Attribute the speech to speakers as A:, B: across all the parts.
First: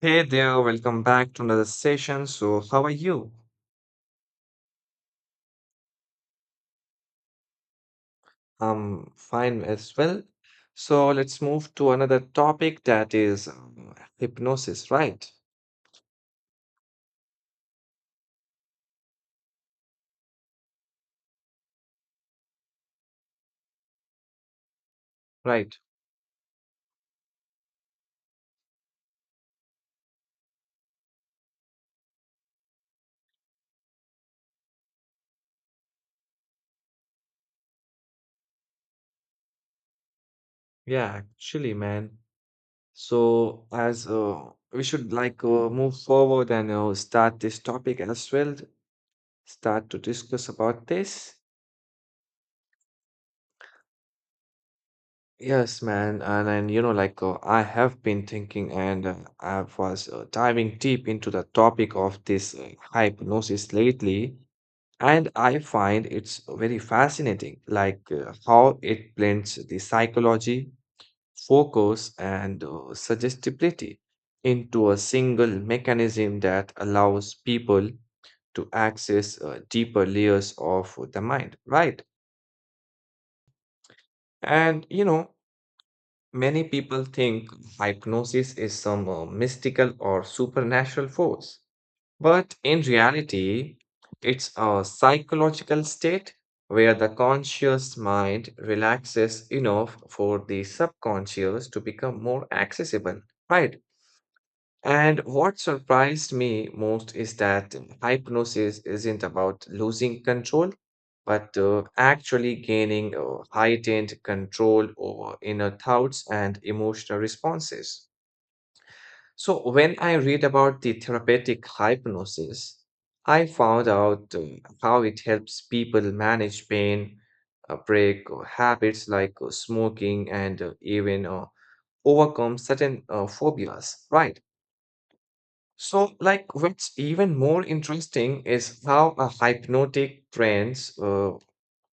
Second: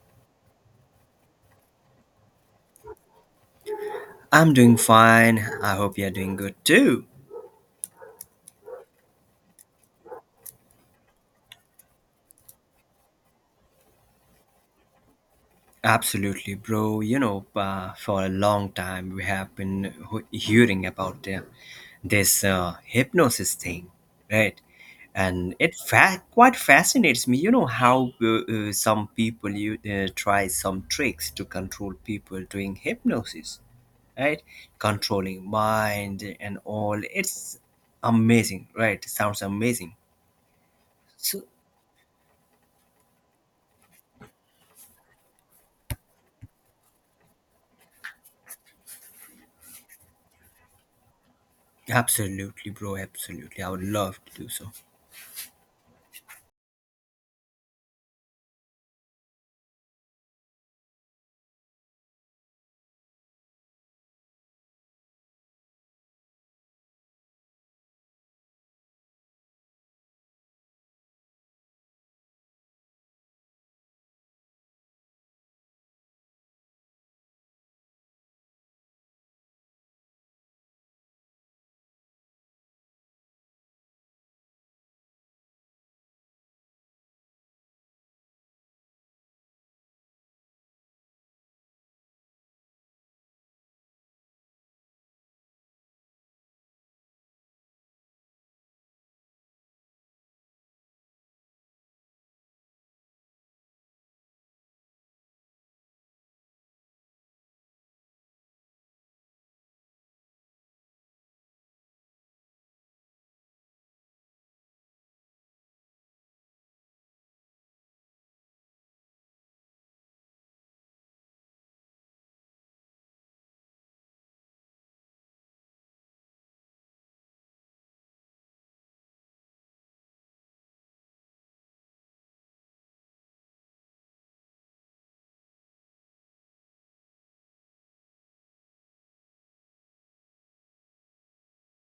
A: Hey there, welcome back to another session. So, how are you?
B: I'm doing fine. I hope you're doing good too.
A: I'm fine as well. So, let's move to another topic that is hypnosis, right?
B: Absolutely, bro. You know, for a long time we have been hearing about this hypnosis thing, right? And
A: Right.
B: quite fascinates me. You know how some people you try some tricks to control people doing hypnosis, right? Controlling mind and all. It's amazing, right? Sounds amazing.
A: Yeah,
B: So
A: actually, man. So, as we should move forward and start this topic as well, start to discuss about this.
B: absolutely, bro. Absolutely. I would love to do so.
A: Yes, man, and you know, I have been thinking, and I was diving deep into the topic of this hypnosis lately, and I find it's very fascinating, how it blends the psychology, focus, and suggestibility into a single mechanism that allows people to access deeper layers of the mind, right? And many people think hypnosis is some mystical or supernatural force, but in reality, it's a psychological state where the conscious mind relaxes enough for the subconscious to become more accessible, right? And what surprised me most is that hypnosis isn't about losing control, but actually gaining heightened control over inner thoughts and emotional responses. So, when I read about the therapeutic hypnosis, I found out how it helps people manage pain, break habits like smoking, and even overcome certain phobias, right? So, like, what's even more interesting is how a hypnotic trance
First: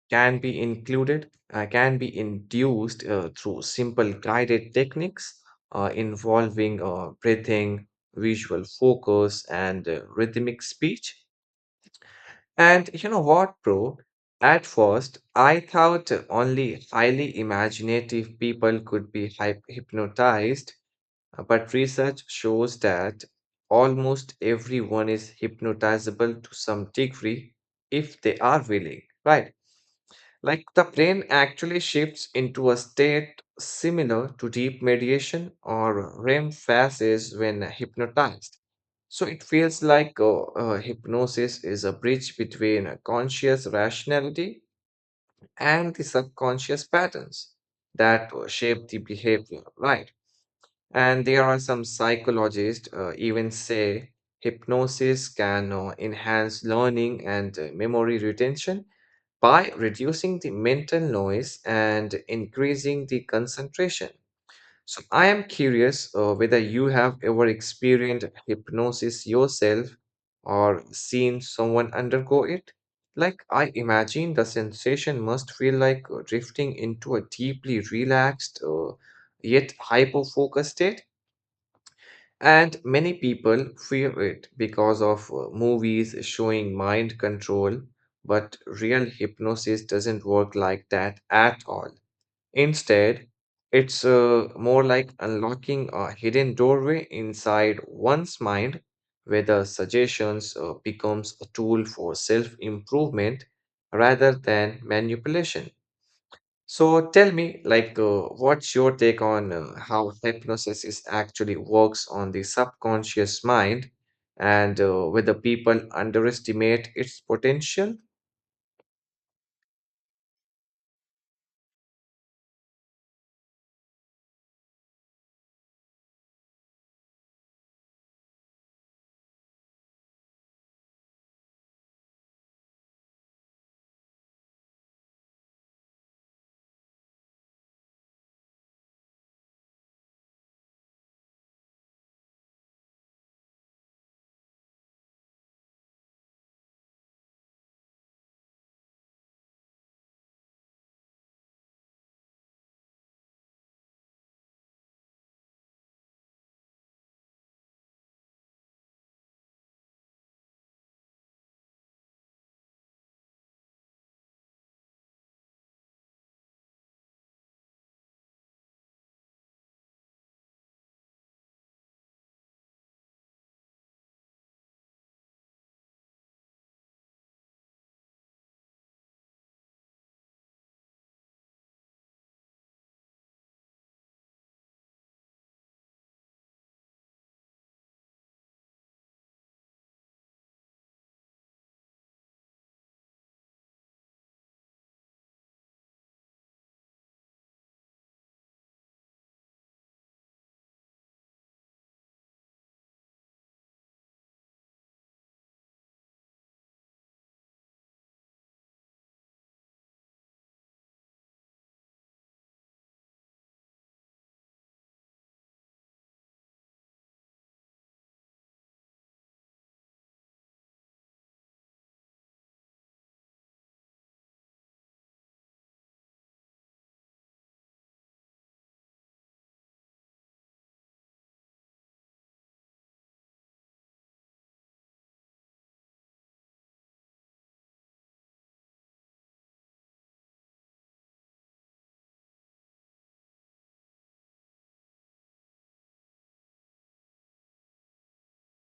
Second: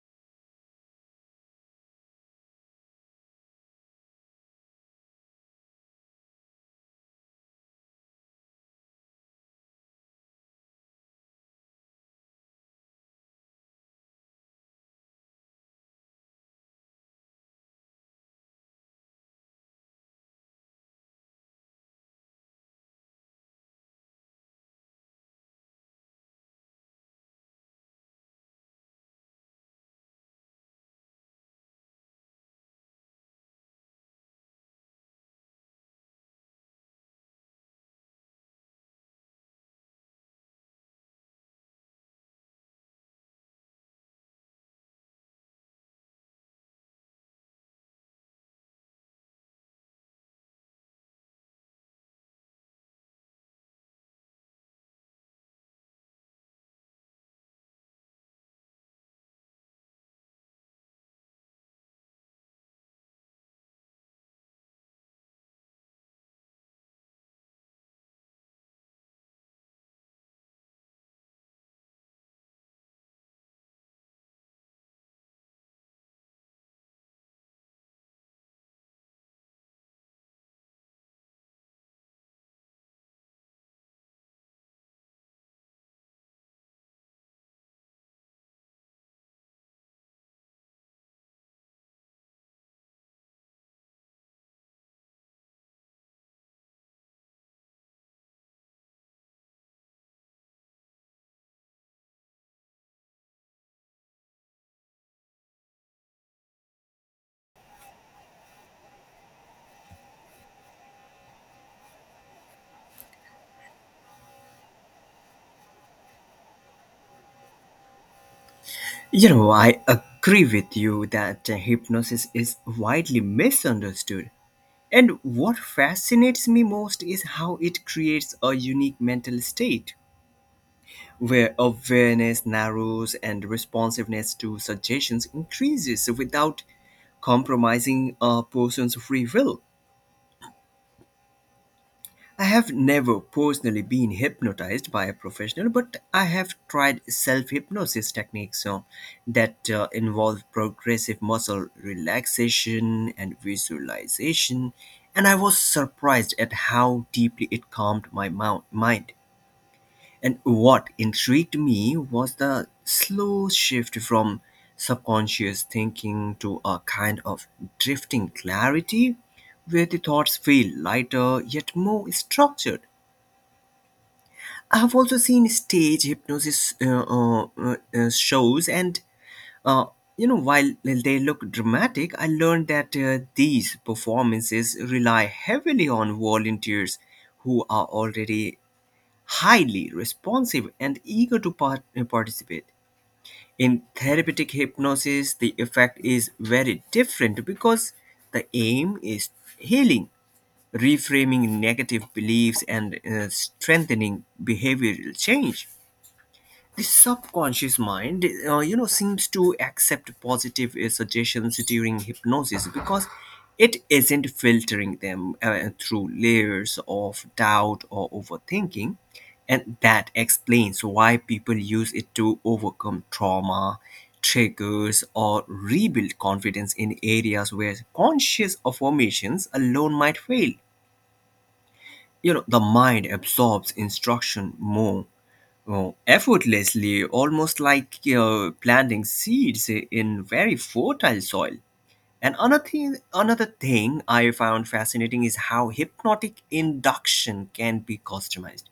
A: can be included, can be induced through simple guided techniques involving breathing, visual focus, and rhythmic speech. And you know what, bro? At first, I thought only highly imaginative people could be hypnotized. But research shows that almost everyone is hypnotizable to some degree if they are willing, right? Like the brain actually shifts into a state similar to deep meditation or REM phases when hypnotized. So it feels like hypnosis is a bridge between a conscious rationality and the subconscious patterns that shape the behavior, right? And there are some psychologists even say hypnosis can enhance learning and memory retention by reducing the mental noise and increasing the concentration. So I am curious whether you have ever experienced hypnosis yourself or seen someone undergo it. Like I imagine the sensation must feel like drifting into a deeply relaxed yet hyper-focused state. And many people fear it because of movies showing mind control, but real hypnosis doesn't work like that at all. Instead, it's more like unlocking a hidden doorway inside one's mind where the suggestions becomes a tool for self-improvement rather than manipulation. So tell me, like, what's your take on how hypnosis is actually works on the subconscious mind and whether people underestimate its potential?
B: You know, I agree with you that hypnosis is widely misunderstood. And what fascinates me most is how it creates a unique mental state where awareness narrows and responsiveness to suggestions increases without compromising a person's free will. I have never personally been hypnotized by a professional, but I have tried self hypnosis techniques that involve progressive muscle relaxation and visualization, and I was surprised at how deeply it calmed my mind. And what intrigued me was the slow shift from subconscious thinking to a kind of drifting clarity where the thoughts feel lighter yet more structured. I've also seen stage hypnosis shows, and uh, you know, while they look dramatic, I learned that these performances rely heavily on volunteers who are already highly responsive and eager to participate. In therapeutic hypnosis, the effect is very different because the aim is healing, reframing negative beliefs, and strengthening behavioral change. The subconscious mind, you know, seems to accept positive suggestions during hypnosis because it isn't filtering them through layers of doubt or overthinking, and that explains why people use it to overcome trauma triggers or rebuild confidence in areas where conscious affirmations alone might fail. You know, the mind absorbs instruction more effortlessly, almost like planting seeds in very fertile soil. And another thing I found fascinating is how hypnotic induction can be customized.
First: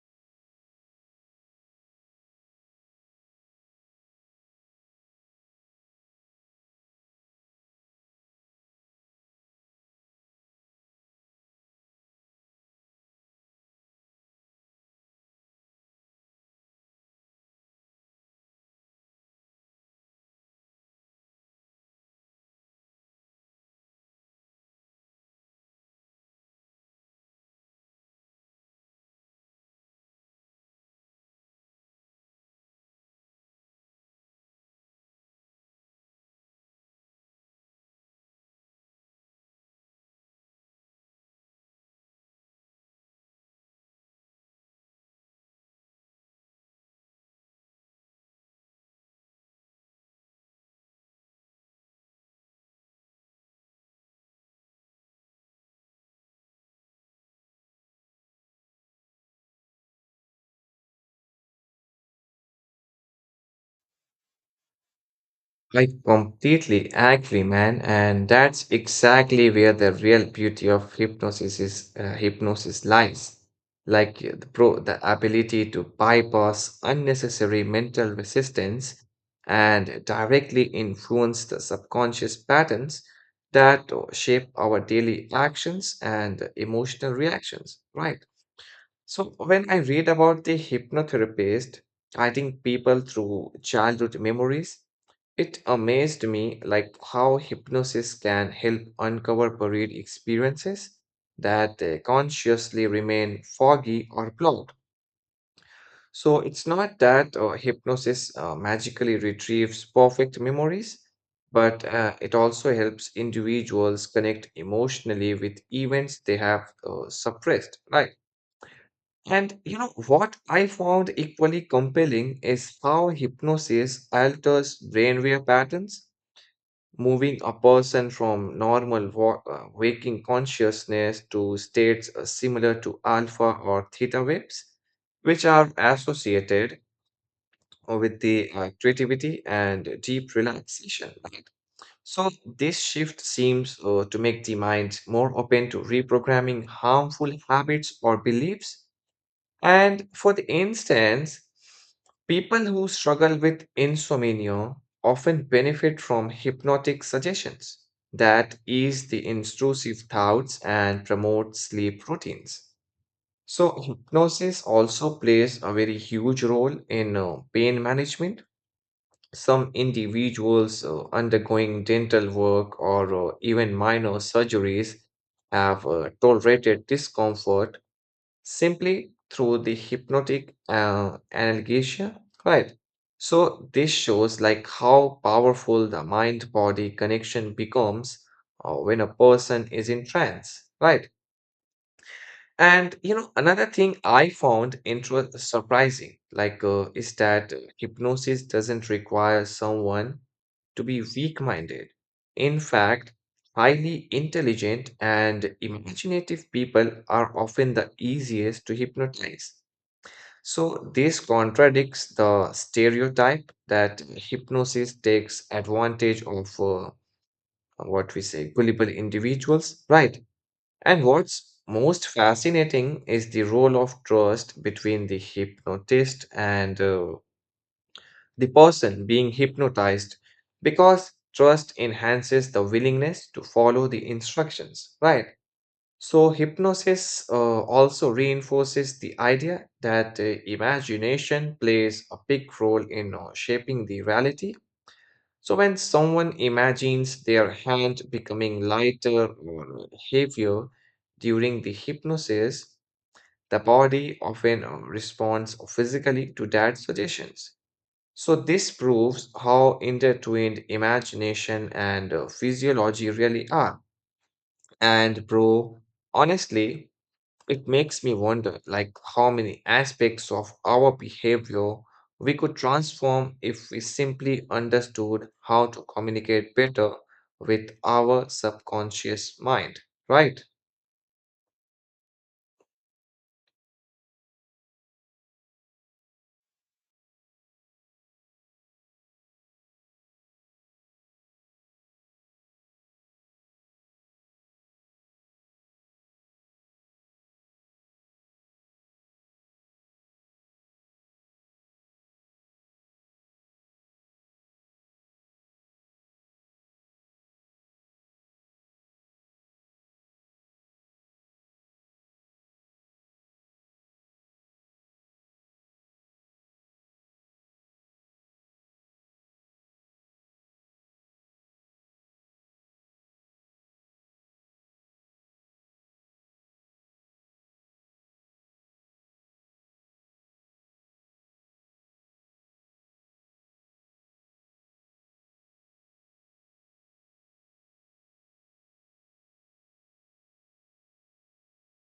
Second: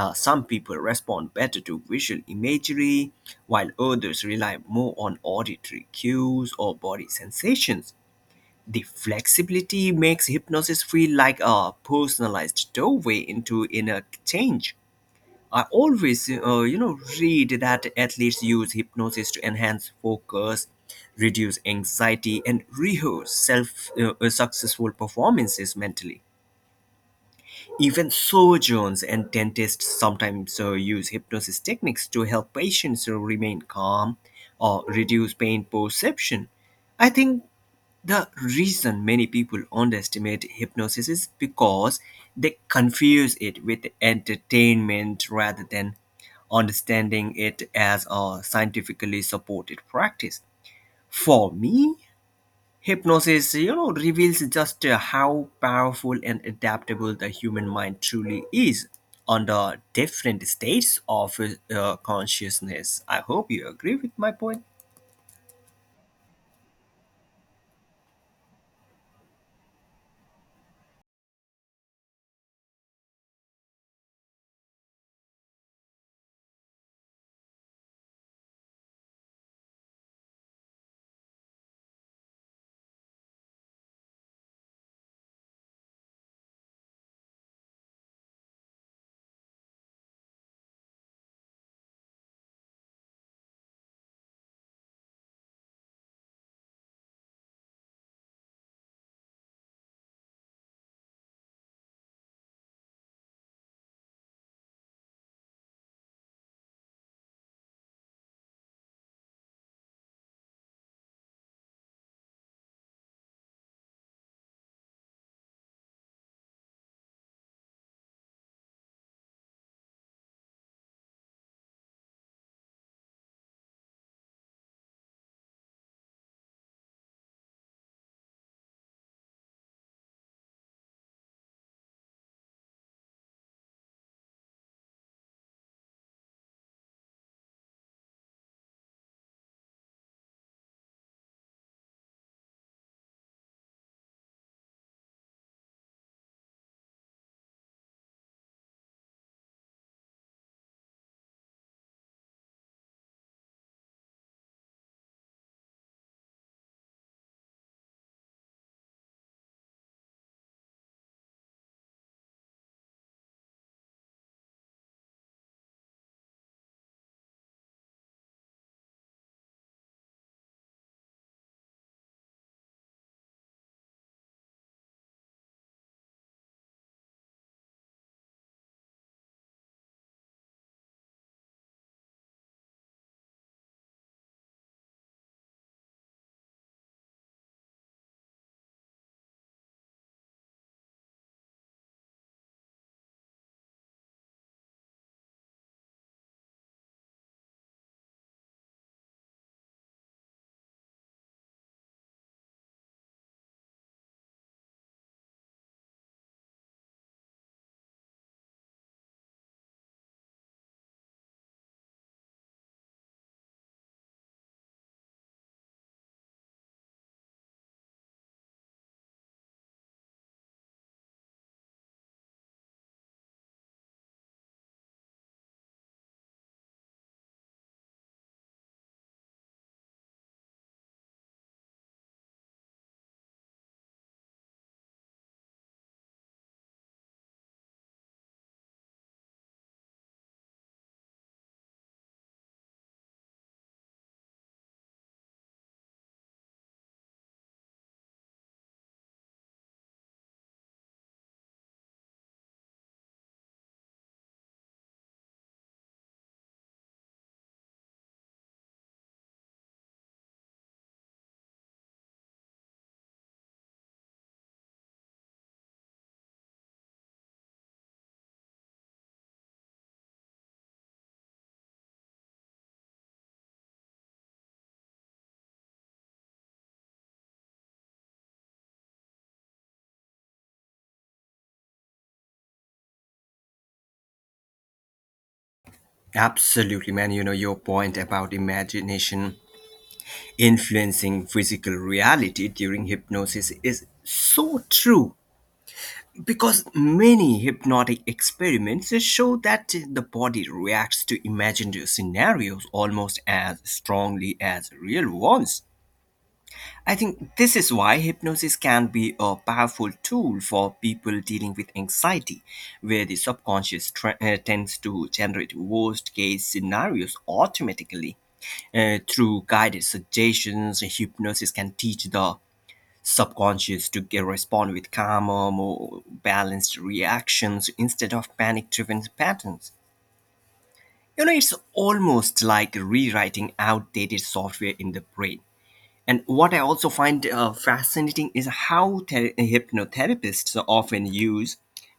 B: Some people respond better to visual imagery while others rely more on auditory cues or body sensations. The flexibility makes hypnosis feel like a personalized doorway into inner change. I always, you know, read that athletes use hypnosis to enhance focus, reduce anxiety, and rehearse self successful performances mentally. Even surgeons and dentists sometimes use hypnosis techniques to help patients remain calm or reduce pain perception. I think the reason many people underestimate hypnosis is because they confuse it with entertainment rather than understanding it as a scientifically supported practice. For me, hypnosis, you know, reveals just how powerful and adaptable the human mind truly is under different states of consciousness. I hope you agree with my point.
A: I completely agree, man, and that's exactly where the real beauty of hypnosis lies. The ability to bypass unnecessary mental resistance and directly influence the subconscious patterns that shape our daily actions and emotional reactions, right? So when I read about the hypnotherapist guiding people through childhood memories. It amazed me like how hypnosis can help uncover buried experiences that consciously remain foggy or blocked. So it's not that hypnosis magically retrieves perfect memories, but it also helps individuals connect emotionally with events they have suppressed, right? And you know what I found equally compelling is how hypnosis alters brainwave patterns moving a person from normal waking consciousness to states similar to alpha or theta waves, which are associated with the creativity and deep relaxation, right? So, this shift seems to make the mind more open to reprogramming harmful habits or beliefs, and for the instance, people who struggle with insomnia often benefit from hypnotic suggestions that ease the intrusive thoughts and promote sleep routines. So, hypnosis also plays a very huge role in pain management. Some individuals undergoing dental work or even minor surgeries have tolerated discomfort simply through the hypnotic analgesia, right? So this shows like how powerful the mind-body connection becomes when a person is in trance, right? And you know, another thing I found intro surprising, like, is that hypnosis doesn't require someone to be weak-minded. In fact, highly intelligent and imaginative people are often the easiest to hypnotize. So this contradicts the stereotype that hypnosis takes advantage of what we say gullible individuals, right? And what's most fascinating is the role of trust between the hypnotist and the person being hypnotized because trust enhances the willingness to follow the instructions, right? So, hypnosis also reinforces the idea that imagination plays a big role in shaping the reality. So when someone imagines their hand becoming lighter or heavier during the hypnosis, the body often responds physically to that suggestions. So this proves how intertwined imagination and physiology really are. And bro, honestly, it makes me wonder like how many aspects of our behavior we could transform if we simply understood how to communicate better with our subconscious mind, right?
B: Absolutely, man. You know, your point about imagination influencing physical reality during hypnosis is so true, because many hypnotic experiments show that the body reacts to imagined scenarios almost as strongly as real ones. I think this is why hypnosis can be a powerful tool for people dealing with anxiety, where the subconscious tends to generate worst case scenarios automatically. Through guided suggestions, hypnosis can teach the subconscious to get respond with calmer, more balanced reactions instead of panic driven patterns. You know, it's almost like rewriting outdated software in the brain. And what I also find fascinating is how hypnotherapists often use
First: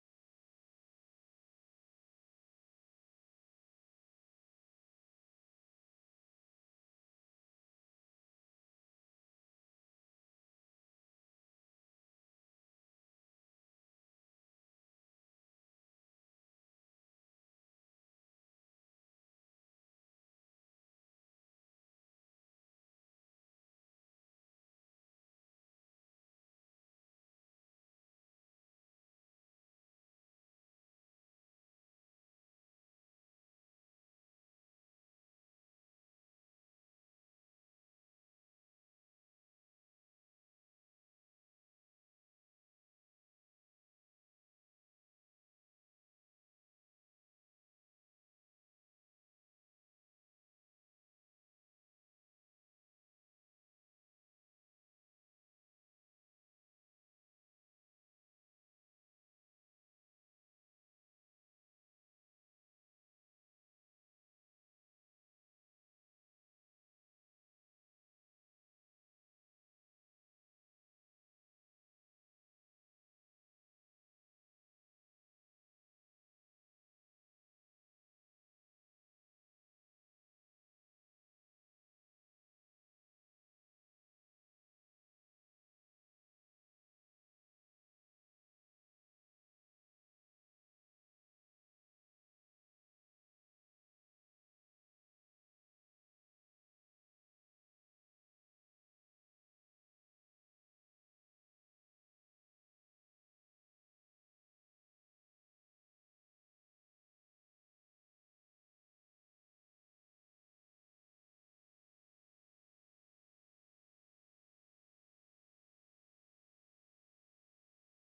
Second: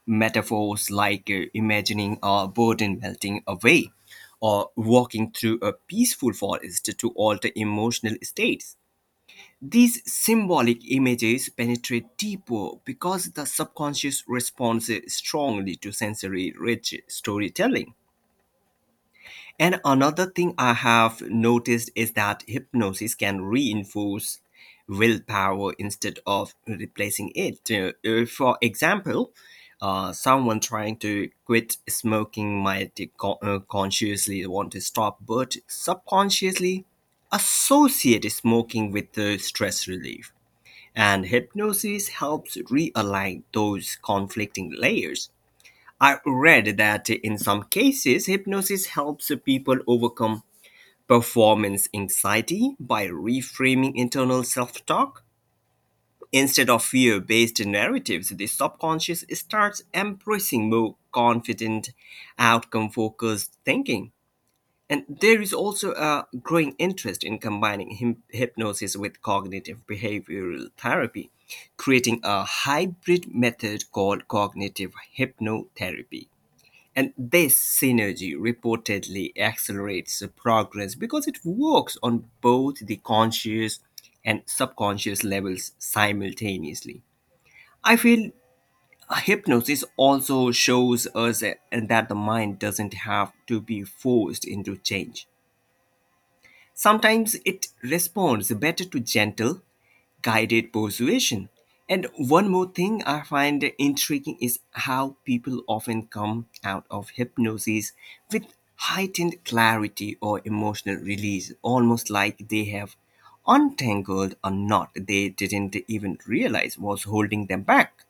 B: metaphors like imagining a burden melting away or walking through a peaceful forest to alter emotional states. These symbolic images penetrate deeper because the subconscious responds strongly to sensory rich storytelling. And another thing I have noticed is that hypnosis can reinforce willpower instead of replacing it. For example, someone trying to quit smoking might consciously want to stop, but subconsciously associate smoking with the stress relief, and hypnosis helps realign those conflicting layers. I read that in some cases, hypnosis helps people overcome performance anxiety by reframing internal self talk. Instead of fear based narratives, the subconscious starts embracing more confident, outcome focused thinking. And there is also a growing interest in combining hypnosis with cognitive behavioral therapy, creating a hybrid method called cognitive hypnotherapy. And this synergy reportedly accelerates the progress because it works on both the conscious and subconscious levels simultaneously. I feel hypnosis also shows us that the mind doesn't have to be forced into change. Sometimes it responds better to gentle, guided persuasion. And one more thing I find intriguing is how people often come out of hypnosis with heightened clarity or emotional release, almost like they have untangled a knot they didn't even realize was holding them back.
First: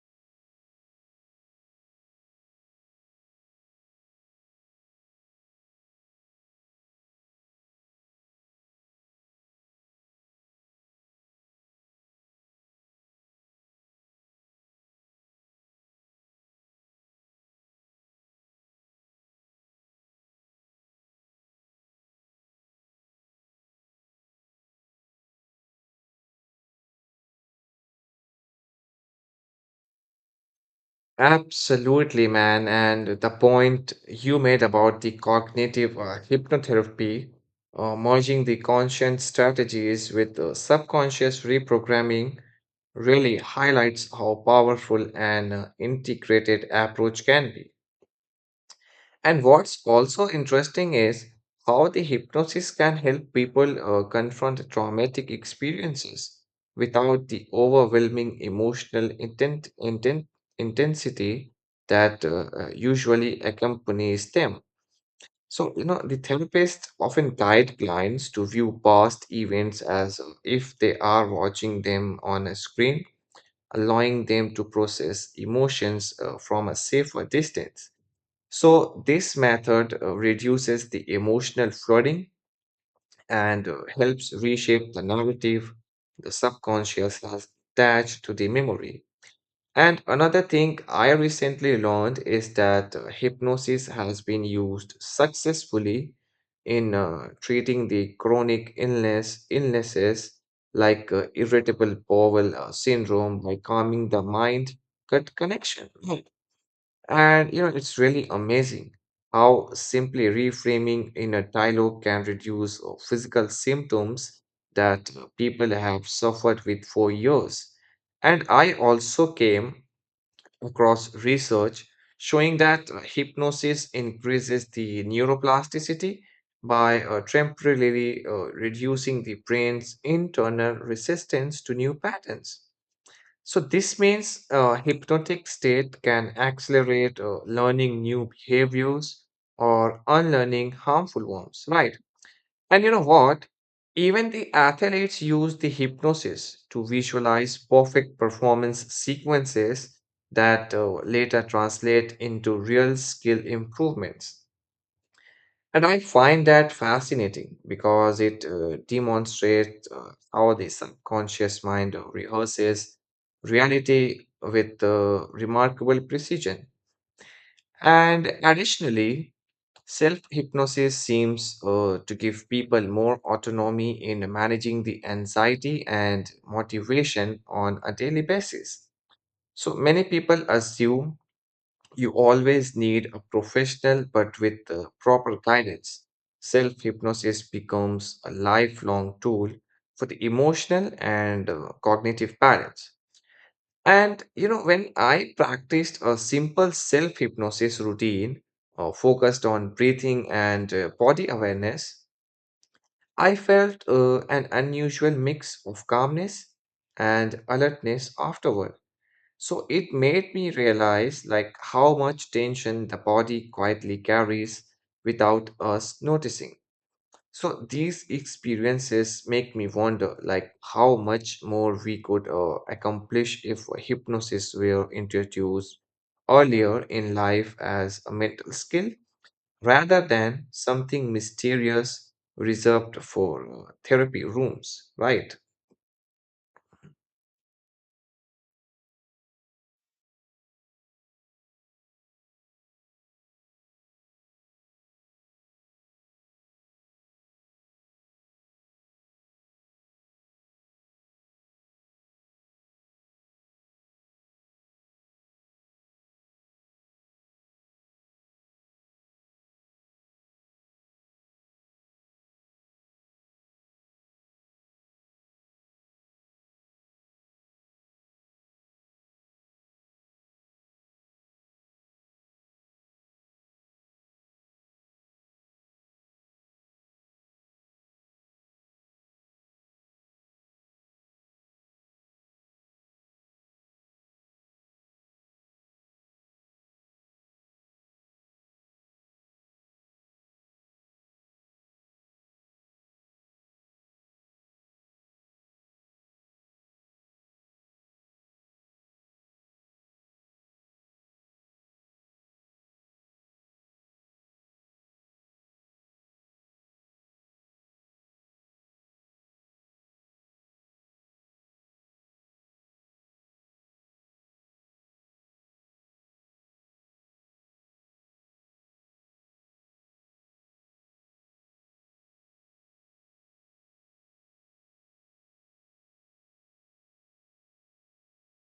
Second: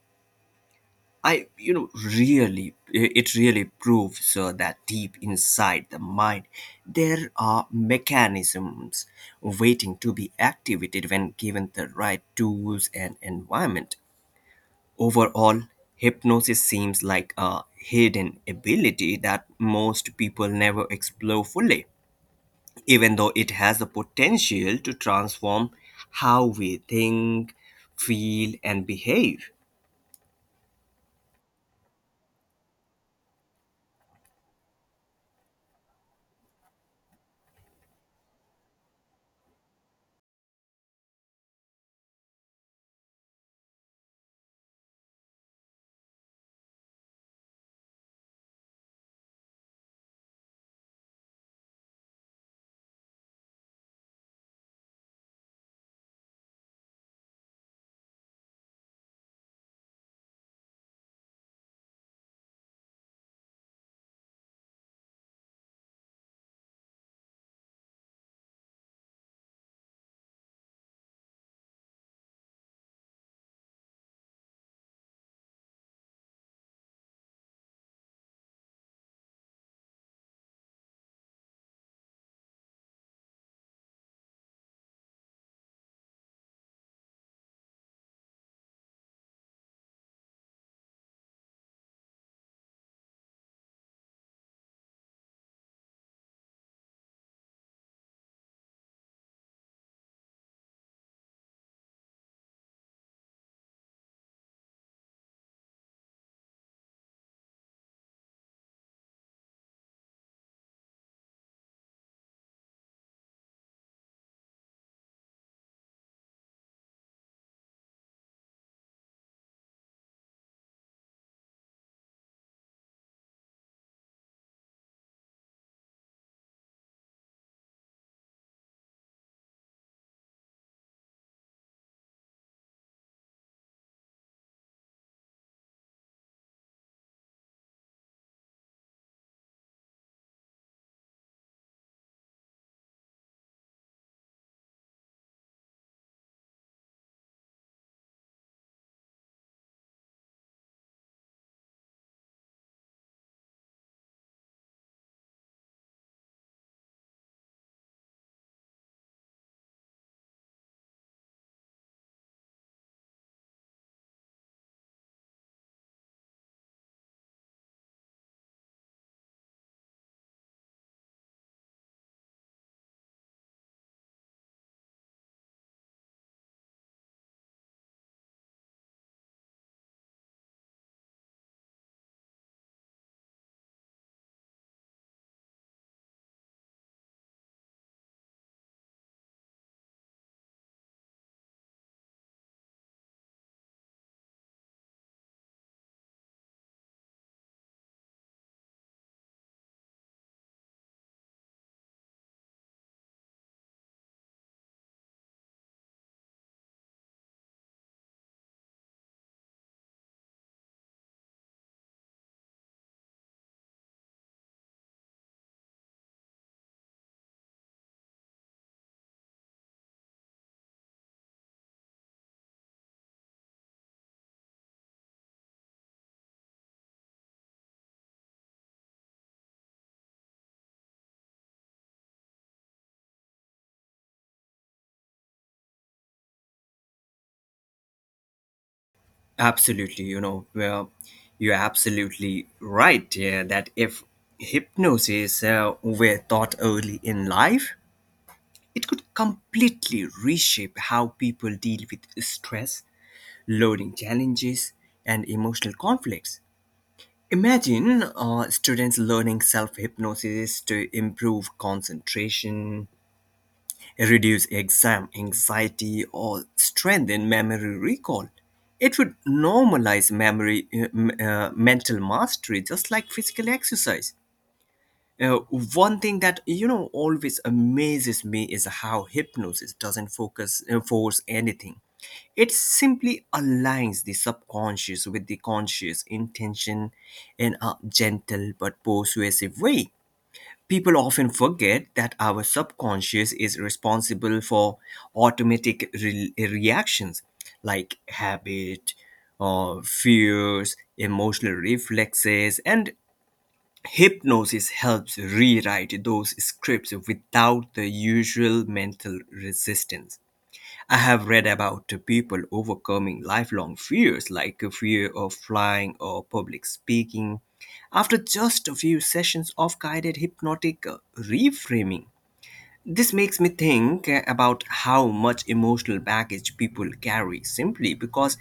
B: I, you know, really, it really proves that deep inside the mind, there are mechanisms waiting to be activated when given the right tools and environment. Overall, hypnosis seems like a hidden ability that most people never explore fully, even though it has the potential to transform how we think, feel, and behave.
A: Absolutely, man. And the point you made about the cognitive hypnotherapy, merging the conscious strategies with subconscious reprogramming, really highlights how powerful an integrated approach can be. And what's also interesting is how the hypnosis can help people confront traumatic experiences without the overwhelming emotional intensity that usually accompanies them. So, you know, the therapists often guide clients to view past events as if they are watching them on a screen, allowing them to process emotions from a safer distance. So, this method reduces the emotional flooding and helps reshape the narrative the subconscious has attached to the memory. And another thing I recently learned is that hypnosis has been used successfully in treating the chronic illnesses like irritable bowel syndrome by calming the mind gut connection. Hmm. And you know, it's really amazing how simply reframing in a dialogue can reduce physical symptoms that people have suffered with for years. And I also came across research showing that hypnosis increases the neuroplasticity by temporarily reducing the brain's internal resistance to new patterns. So this means a hypnotic state can accelerate learning new behaviors or unlearning harmful ones, right? And you know what? Even the athletes use the hypnosis to visualize perfect performance sequences that later translate into real skill improvements. And I find that fascinating because it demonstrates how the subconscious mind rehearses reality with remarkable precision. And additionally, self hypnosis seems to give people more autonomy in managing the anxiety and motivation on a daily basis. So many people assume you always need a professional, but with the proper guidance. Self hypnosis becomes a lifelong tool for the emotional and cognitive balance. And you know, when I practiced a simple self hypnosis routine focused on breathing and body awareness, I felt an unusual mix of calmness and alertness afterward. So it made me realize like how much tension the body quietly carries without us noticing. So these experiences make me wonder like how much more we could accomplish if hypnosis were introduced earlier in life as a mental skill rather than something mysterious reserved for therapy rooms, right?
B: Absolutely, you know, well, you're absolutely right, yeah, that if hypnosis were taught early in life, it could completely reshape how people deal with stress, learning challenges, and emotional conflicts. Imagine students learning self hypnosis to improve concentration, reduce exam anxiety, or strengthen memory recall. It would normalize memory, mental mastery, just like physical exercise. Uh, One thing that, you know, always amazes me is how hypnosis doesn't focus force anything. It simply aligns the subconscious with the conscious intention in a gentle but persuasive way. People often forget that our subconscious is responsible for automatic reactions like habit, fears, emotional reflexes, and hypnosis helps rewrite those scripts without the usual mental resistance. I have read about people overcoming lifelong fears like a fear of flying or public speaking after just a few sessions of guided hypnotic reframing. This makes me think about how much emotional baggage people carry simply because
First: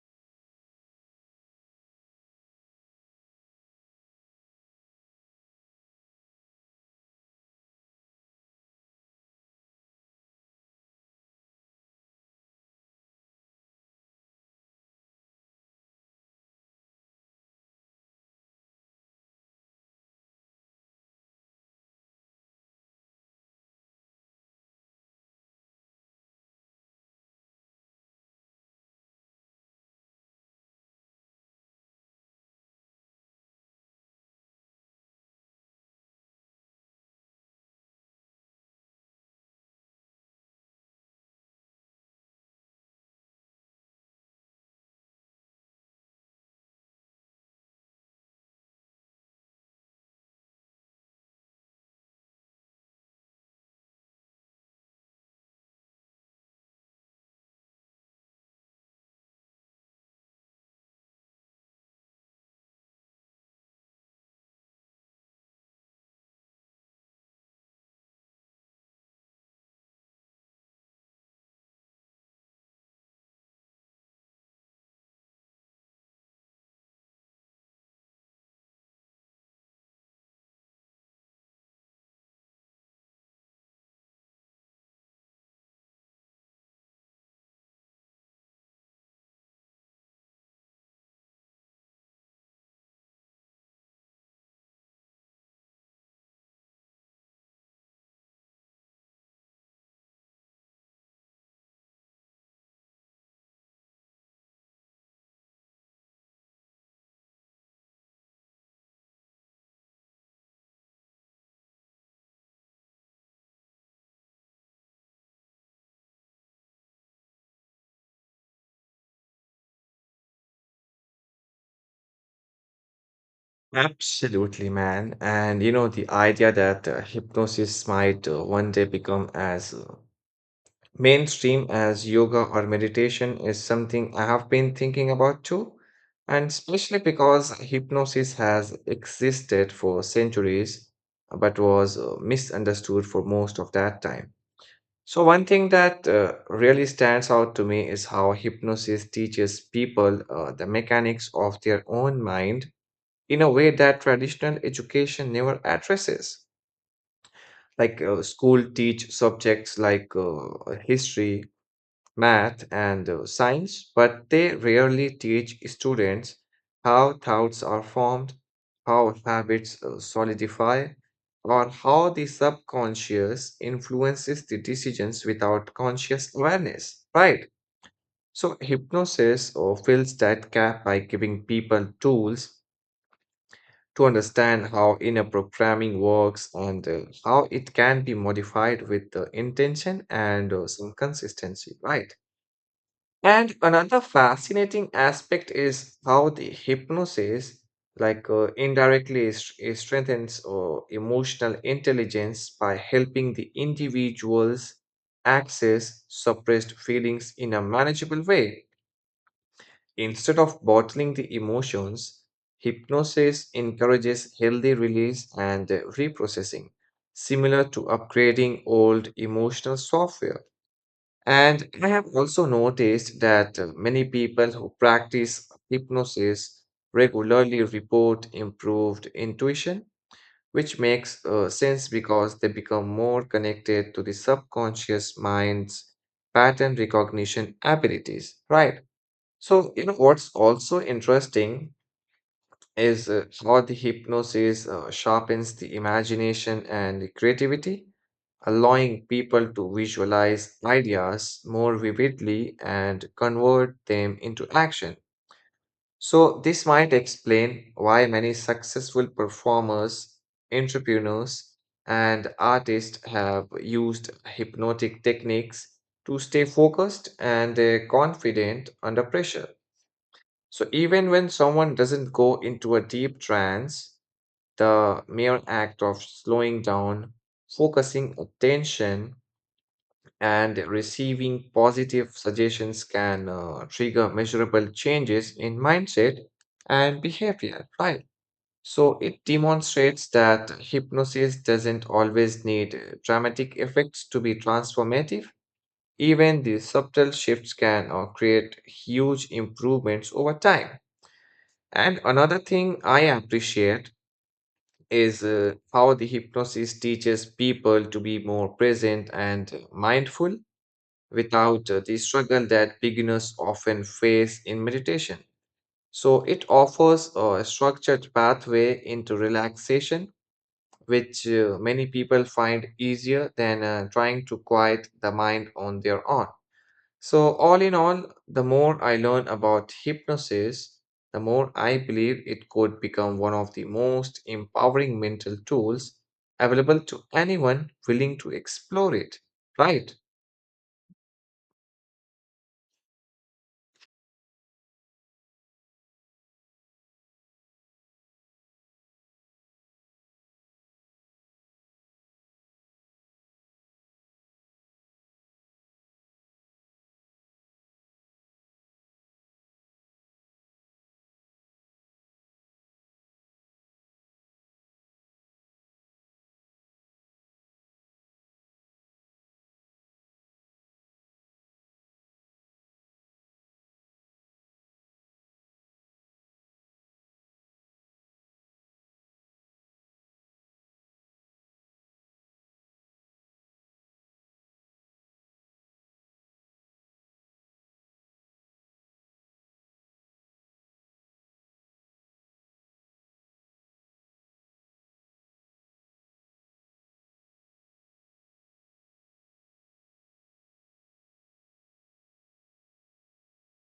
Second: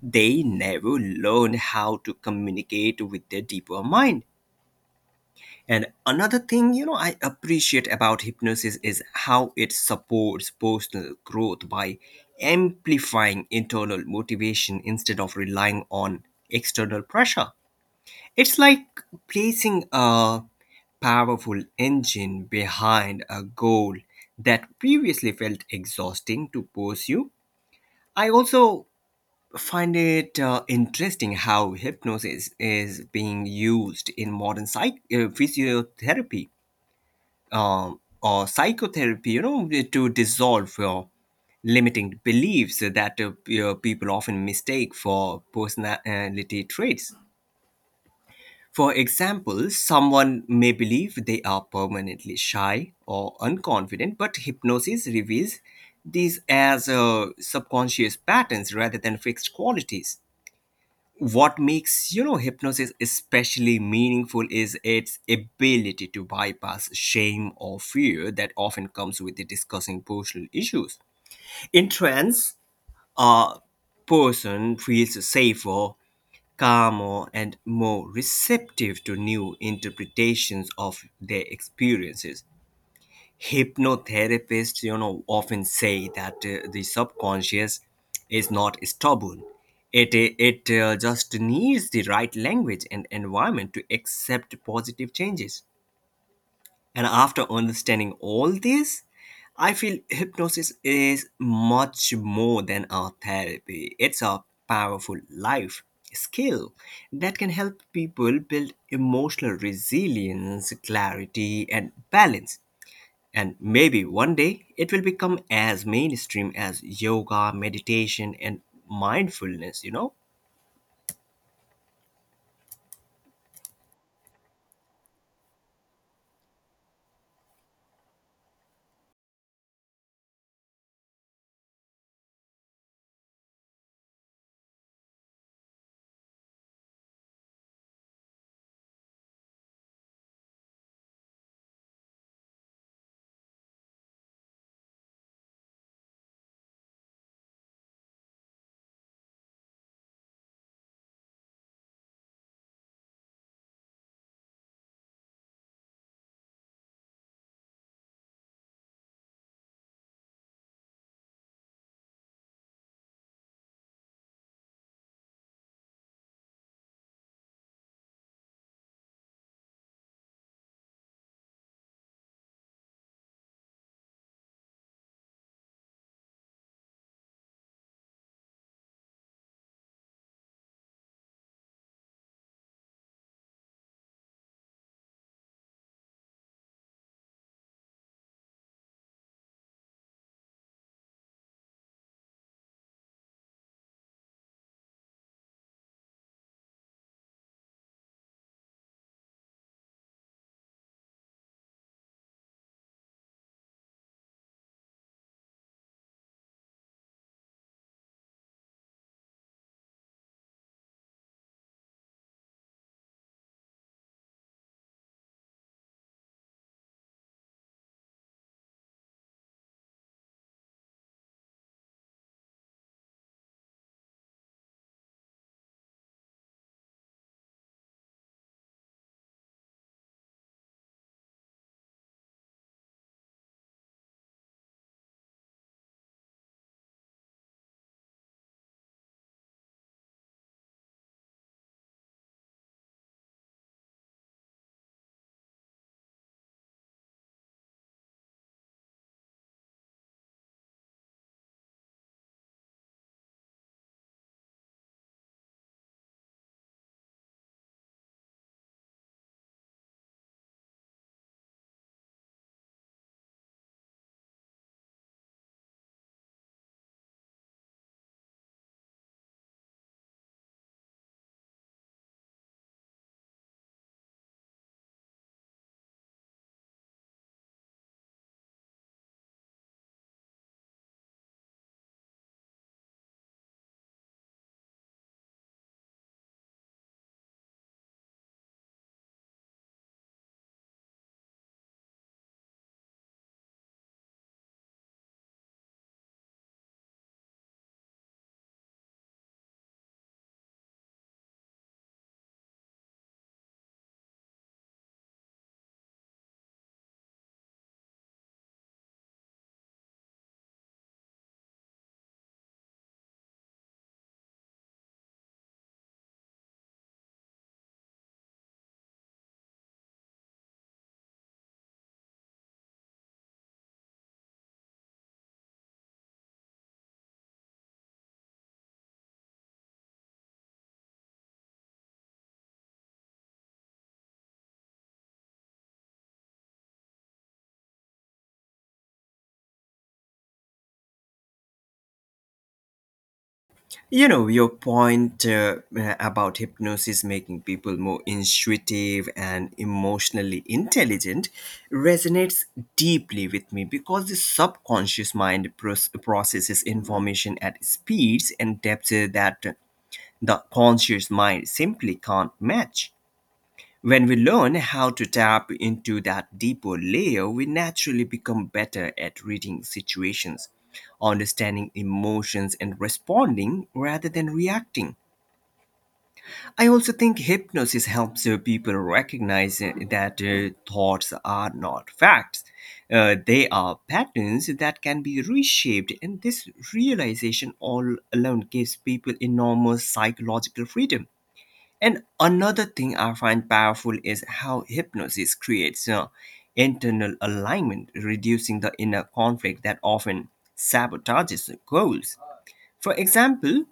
B: they never learned how to communicate with their deeper mind. And another thing, you know, I appreciate about hypnosis is how it supports personal growth by amplifying internal motivation instead of relying on external pressure. It's like placing a powerful engine behind a goal that previously felt exhausting to pursue. I also find it interesting how hypnosis is being used in modern physiotherapy uh, or psychotherapy, you know, to dissolve limiting beliefs that, you know, people often mistake for personality traits. For example, someone may believe they are permanently shy or unconfident, but hypnosis reveals these as subconscious patterns rather than fixed qualities. What makes, you know, hypnosis especially meaningful is its ability to bypass shame or fear that often comes with discussing personal issues. In trance, a person feels safer, calmer, and more receptive to new interpretations of their experiences. Hypnotherapists, you know, often say that the subconscious is not stubborn. It just needs the right language and environment to accept positive changes. And after understanding all this, I feel hypnosis is much more than a therapy. It's a powerful life skill that can help people build emotional resilience, clarity, and balance. And maybe one day it will become as mainstream as yoga, meditation, and mindfulness, you know?
A: Absolutely, man. And you know, the idea that hypnosis might one day become as mainstream as yoga or meditation is something I have been thinking about too. And especially because hypnosis has existed for centuries, but was misunderstood for most of that time. So, one thing that really stands out to me is how hypnosis teaches people the mechanics of their own mind in a way that traditional education never addresses. School teach subjects like history, math, and science, but they rarely teach students how thoughts are formed, how habits solidify, or how the subconscious influences the decisions without conscious awareness, right? So, hypnosis fills that gap by giving people tools to understand how inner programming works and how it can be modified with the intention and some consistency, right? And another fascinating aspect is how the hypnosis, indirectly, it strengthens emotional intelligence by helping the individuals access suppressed feelings in a manageable way. Instead of bottling the emotions, hypnosis encourages healthy release and reprocessing, similar to upgrading old emotional software. And I have also noticed that many people who practice hypnosis regularly report improved intuition, which makes sense because they become more connected to the subconscious mind's pattern recognition abilities, right? So, you know, what's also interesting is how the hypnosis sharpens the imagination and the creativity, allowing people to visualize ideas more vividly and convert them into action. So, this might explain why many successful performers, entrepreneurs, and artists have used hypnotic techniques to stay focused and confident under pressure. So even when someone doesn't go into a deep trance, the mere act of slowing down, focusing attention, and receiving positive suggestions can trigger measurable changes in mindset and behavior, right? So it demonstrates that hypnosis doesn't always need dramatic effects to be transformative. Even the subtle shifts can create huge improvements over time. And another thing I appreciate is how the hypnosis teaches people to be more present and mindful without the struggle that beginners often face in meditation. So it offers a structured pathway into relaxation, which many people find easier than trying to quiet the mind on their own. So, all in all, the more I learn about hypnosis, the more I believe it could become one of the most empowering mental tools available to anyone willing to explore it, right?
B: You know, your point, about hypnosis making people more intuitive and emotionally intelligent resonates deeply with me, because the subconscious mind processes information at speeds and depths that the conscious mind simply can't match. When we learn how to tap into that deeper layer, we naturally become better at reading situations, understanding emotions, and responding rather than reacting. I also think hypnosis helps people recognize that thoughts are not facts. They are patterns that can be reshaped, and this realization all alone gives people enormous psychological freedom. And another thing I find powerful is how hypnosis creates, you know, internal alignment, reducing the inner conflict that often sabotages goals. For example,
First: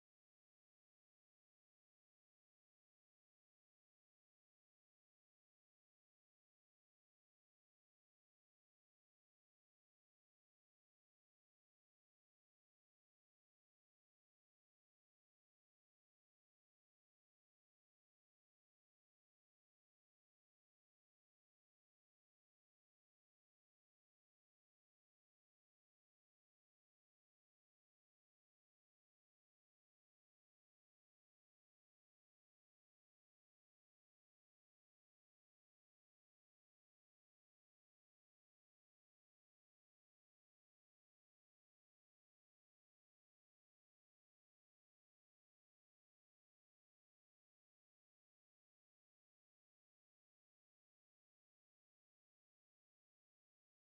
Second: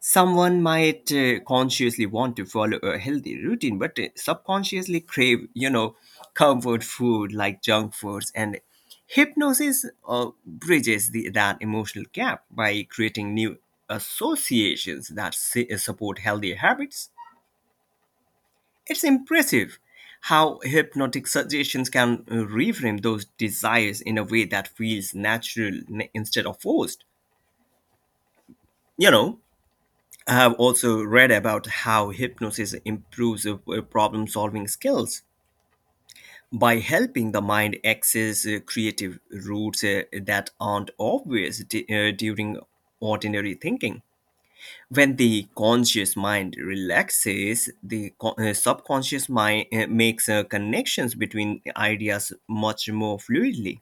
B: someone might consciously want to follow a healthy routine, but subconsciously crave, you know, comfort food like junk foods, and hypnosis bridges that emotional gap by creating new associations that support healthy habits. It's impressive how hypnotic suggestions can reframe those desires in a way that feels natural instead of forced. You know, I have also read about how hypnosis improves problem solving skills by helping the mind access creative routes that aren't obvious during ordinary thinking. When the conscious mind relaxes, the subconscious mind makes connections between ideas much more fluidly.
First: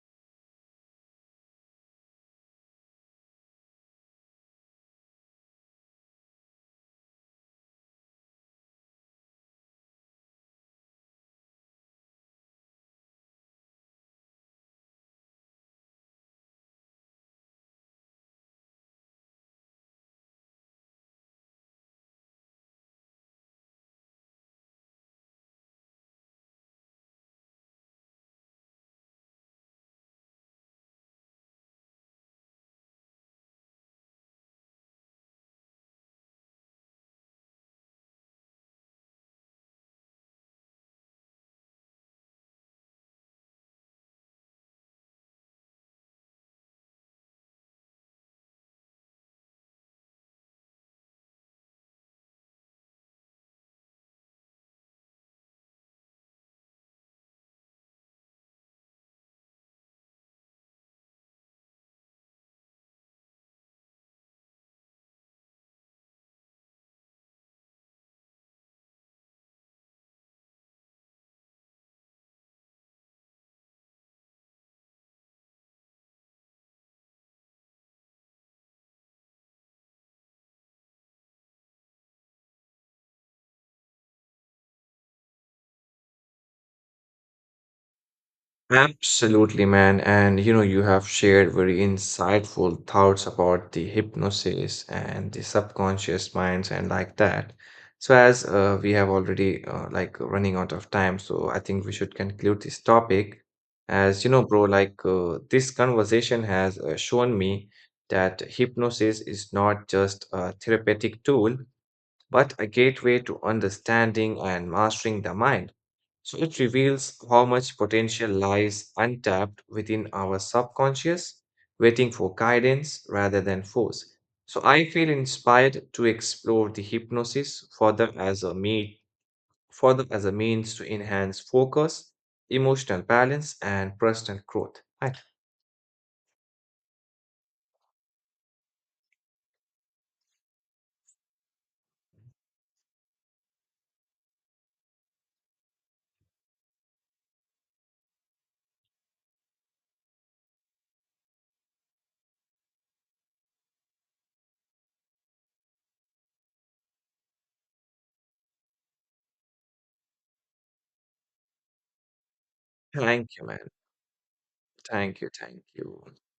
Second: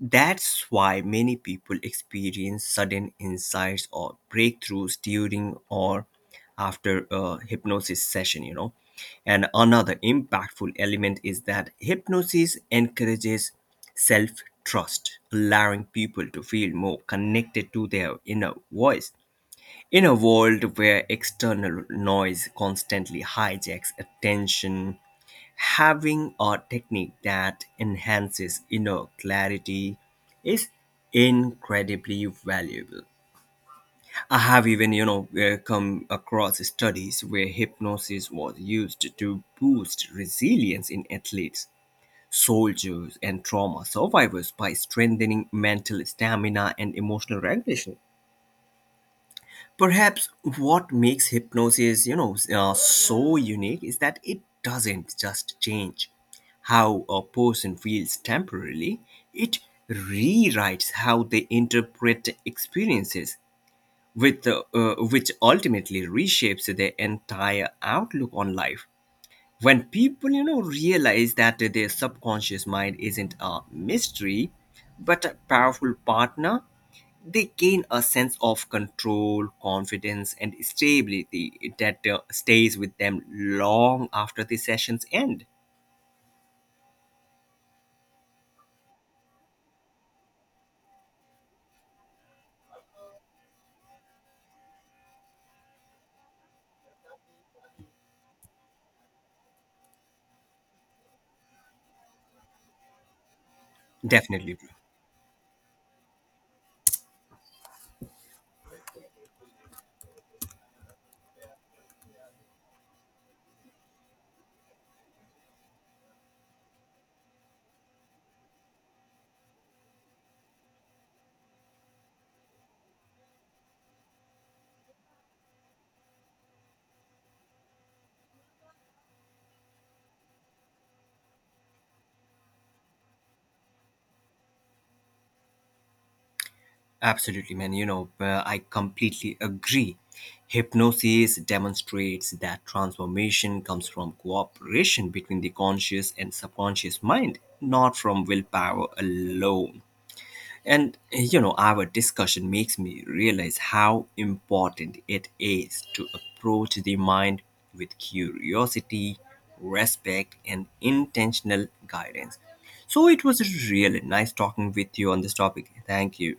B: That's why many people experience sudden insights or breakthroughs during or after a hypnosis session, you know. And another impactful element is that hypnosis encourages self trust, allowing people to feel more connected to their inner voice. In a world where external noise constantly hijacks attention, having a technique that enhances inner clarity is incredibly valuable. I have even, you know, come across studies where hypnosis was used to boost resilience in athletes, soldiers, and trauma survivors by strengthening mental stamina and emotional regulation. Perhaps what makes hypnosis, you know, so unique is that it doesn't just change how a person feels temporarily, it rewrites how they interpret experiences, which ultimately reshapes their entire outlook on life. When people, you know, realize that their subconscious mind isn't a mystery, but a powerful partner, they gain a sense of control, confidence, and stability that stays with them long after the sessions end.
A: Absolutely, man. And you know, you have shared very insightful thoughts about the hypnosis and the subconscious minds and like that. So as we have already like running out of time, so I think we should conclude this topic. As you know,
B: Definitely,
A: bro,
B: bro.
A: this conversation has shown me that hypnosis is not just a therapeutic tool, but a gateway to understanding and mastering the mind. So it reveals how much potential lies untapped within our subconscious, waiting for guidance rather than force. So I feel inspired to explore the hypnosis further as a me further as a means to enhance focus, emotional balance, and personal growth. Right.
B: Absolutely, man. You know, I completely agree. Hypnosis demonstrates that transformation comes from cooperation between the conscious and subconscious mind, not from willpower alone. And you know, our discussion makes me realize how important it is to approach the mind with curiosity, respect, and intentional guidance. So it
A: Thank you, man.
B: was really nice talking with you
A: Thank
B: on
A: you.
B: this
A: Thank
B: topic.
A: you.
B: Thank you.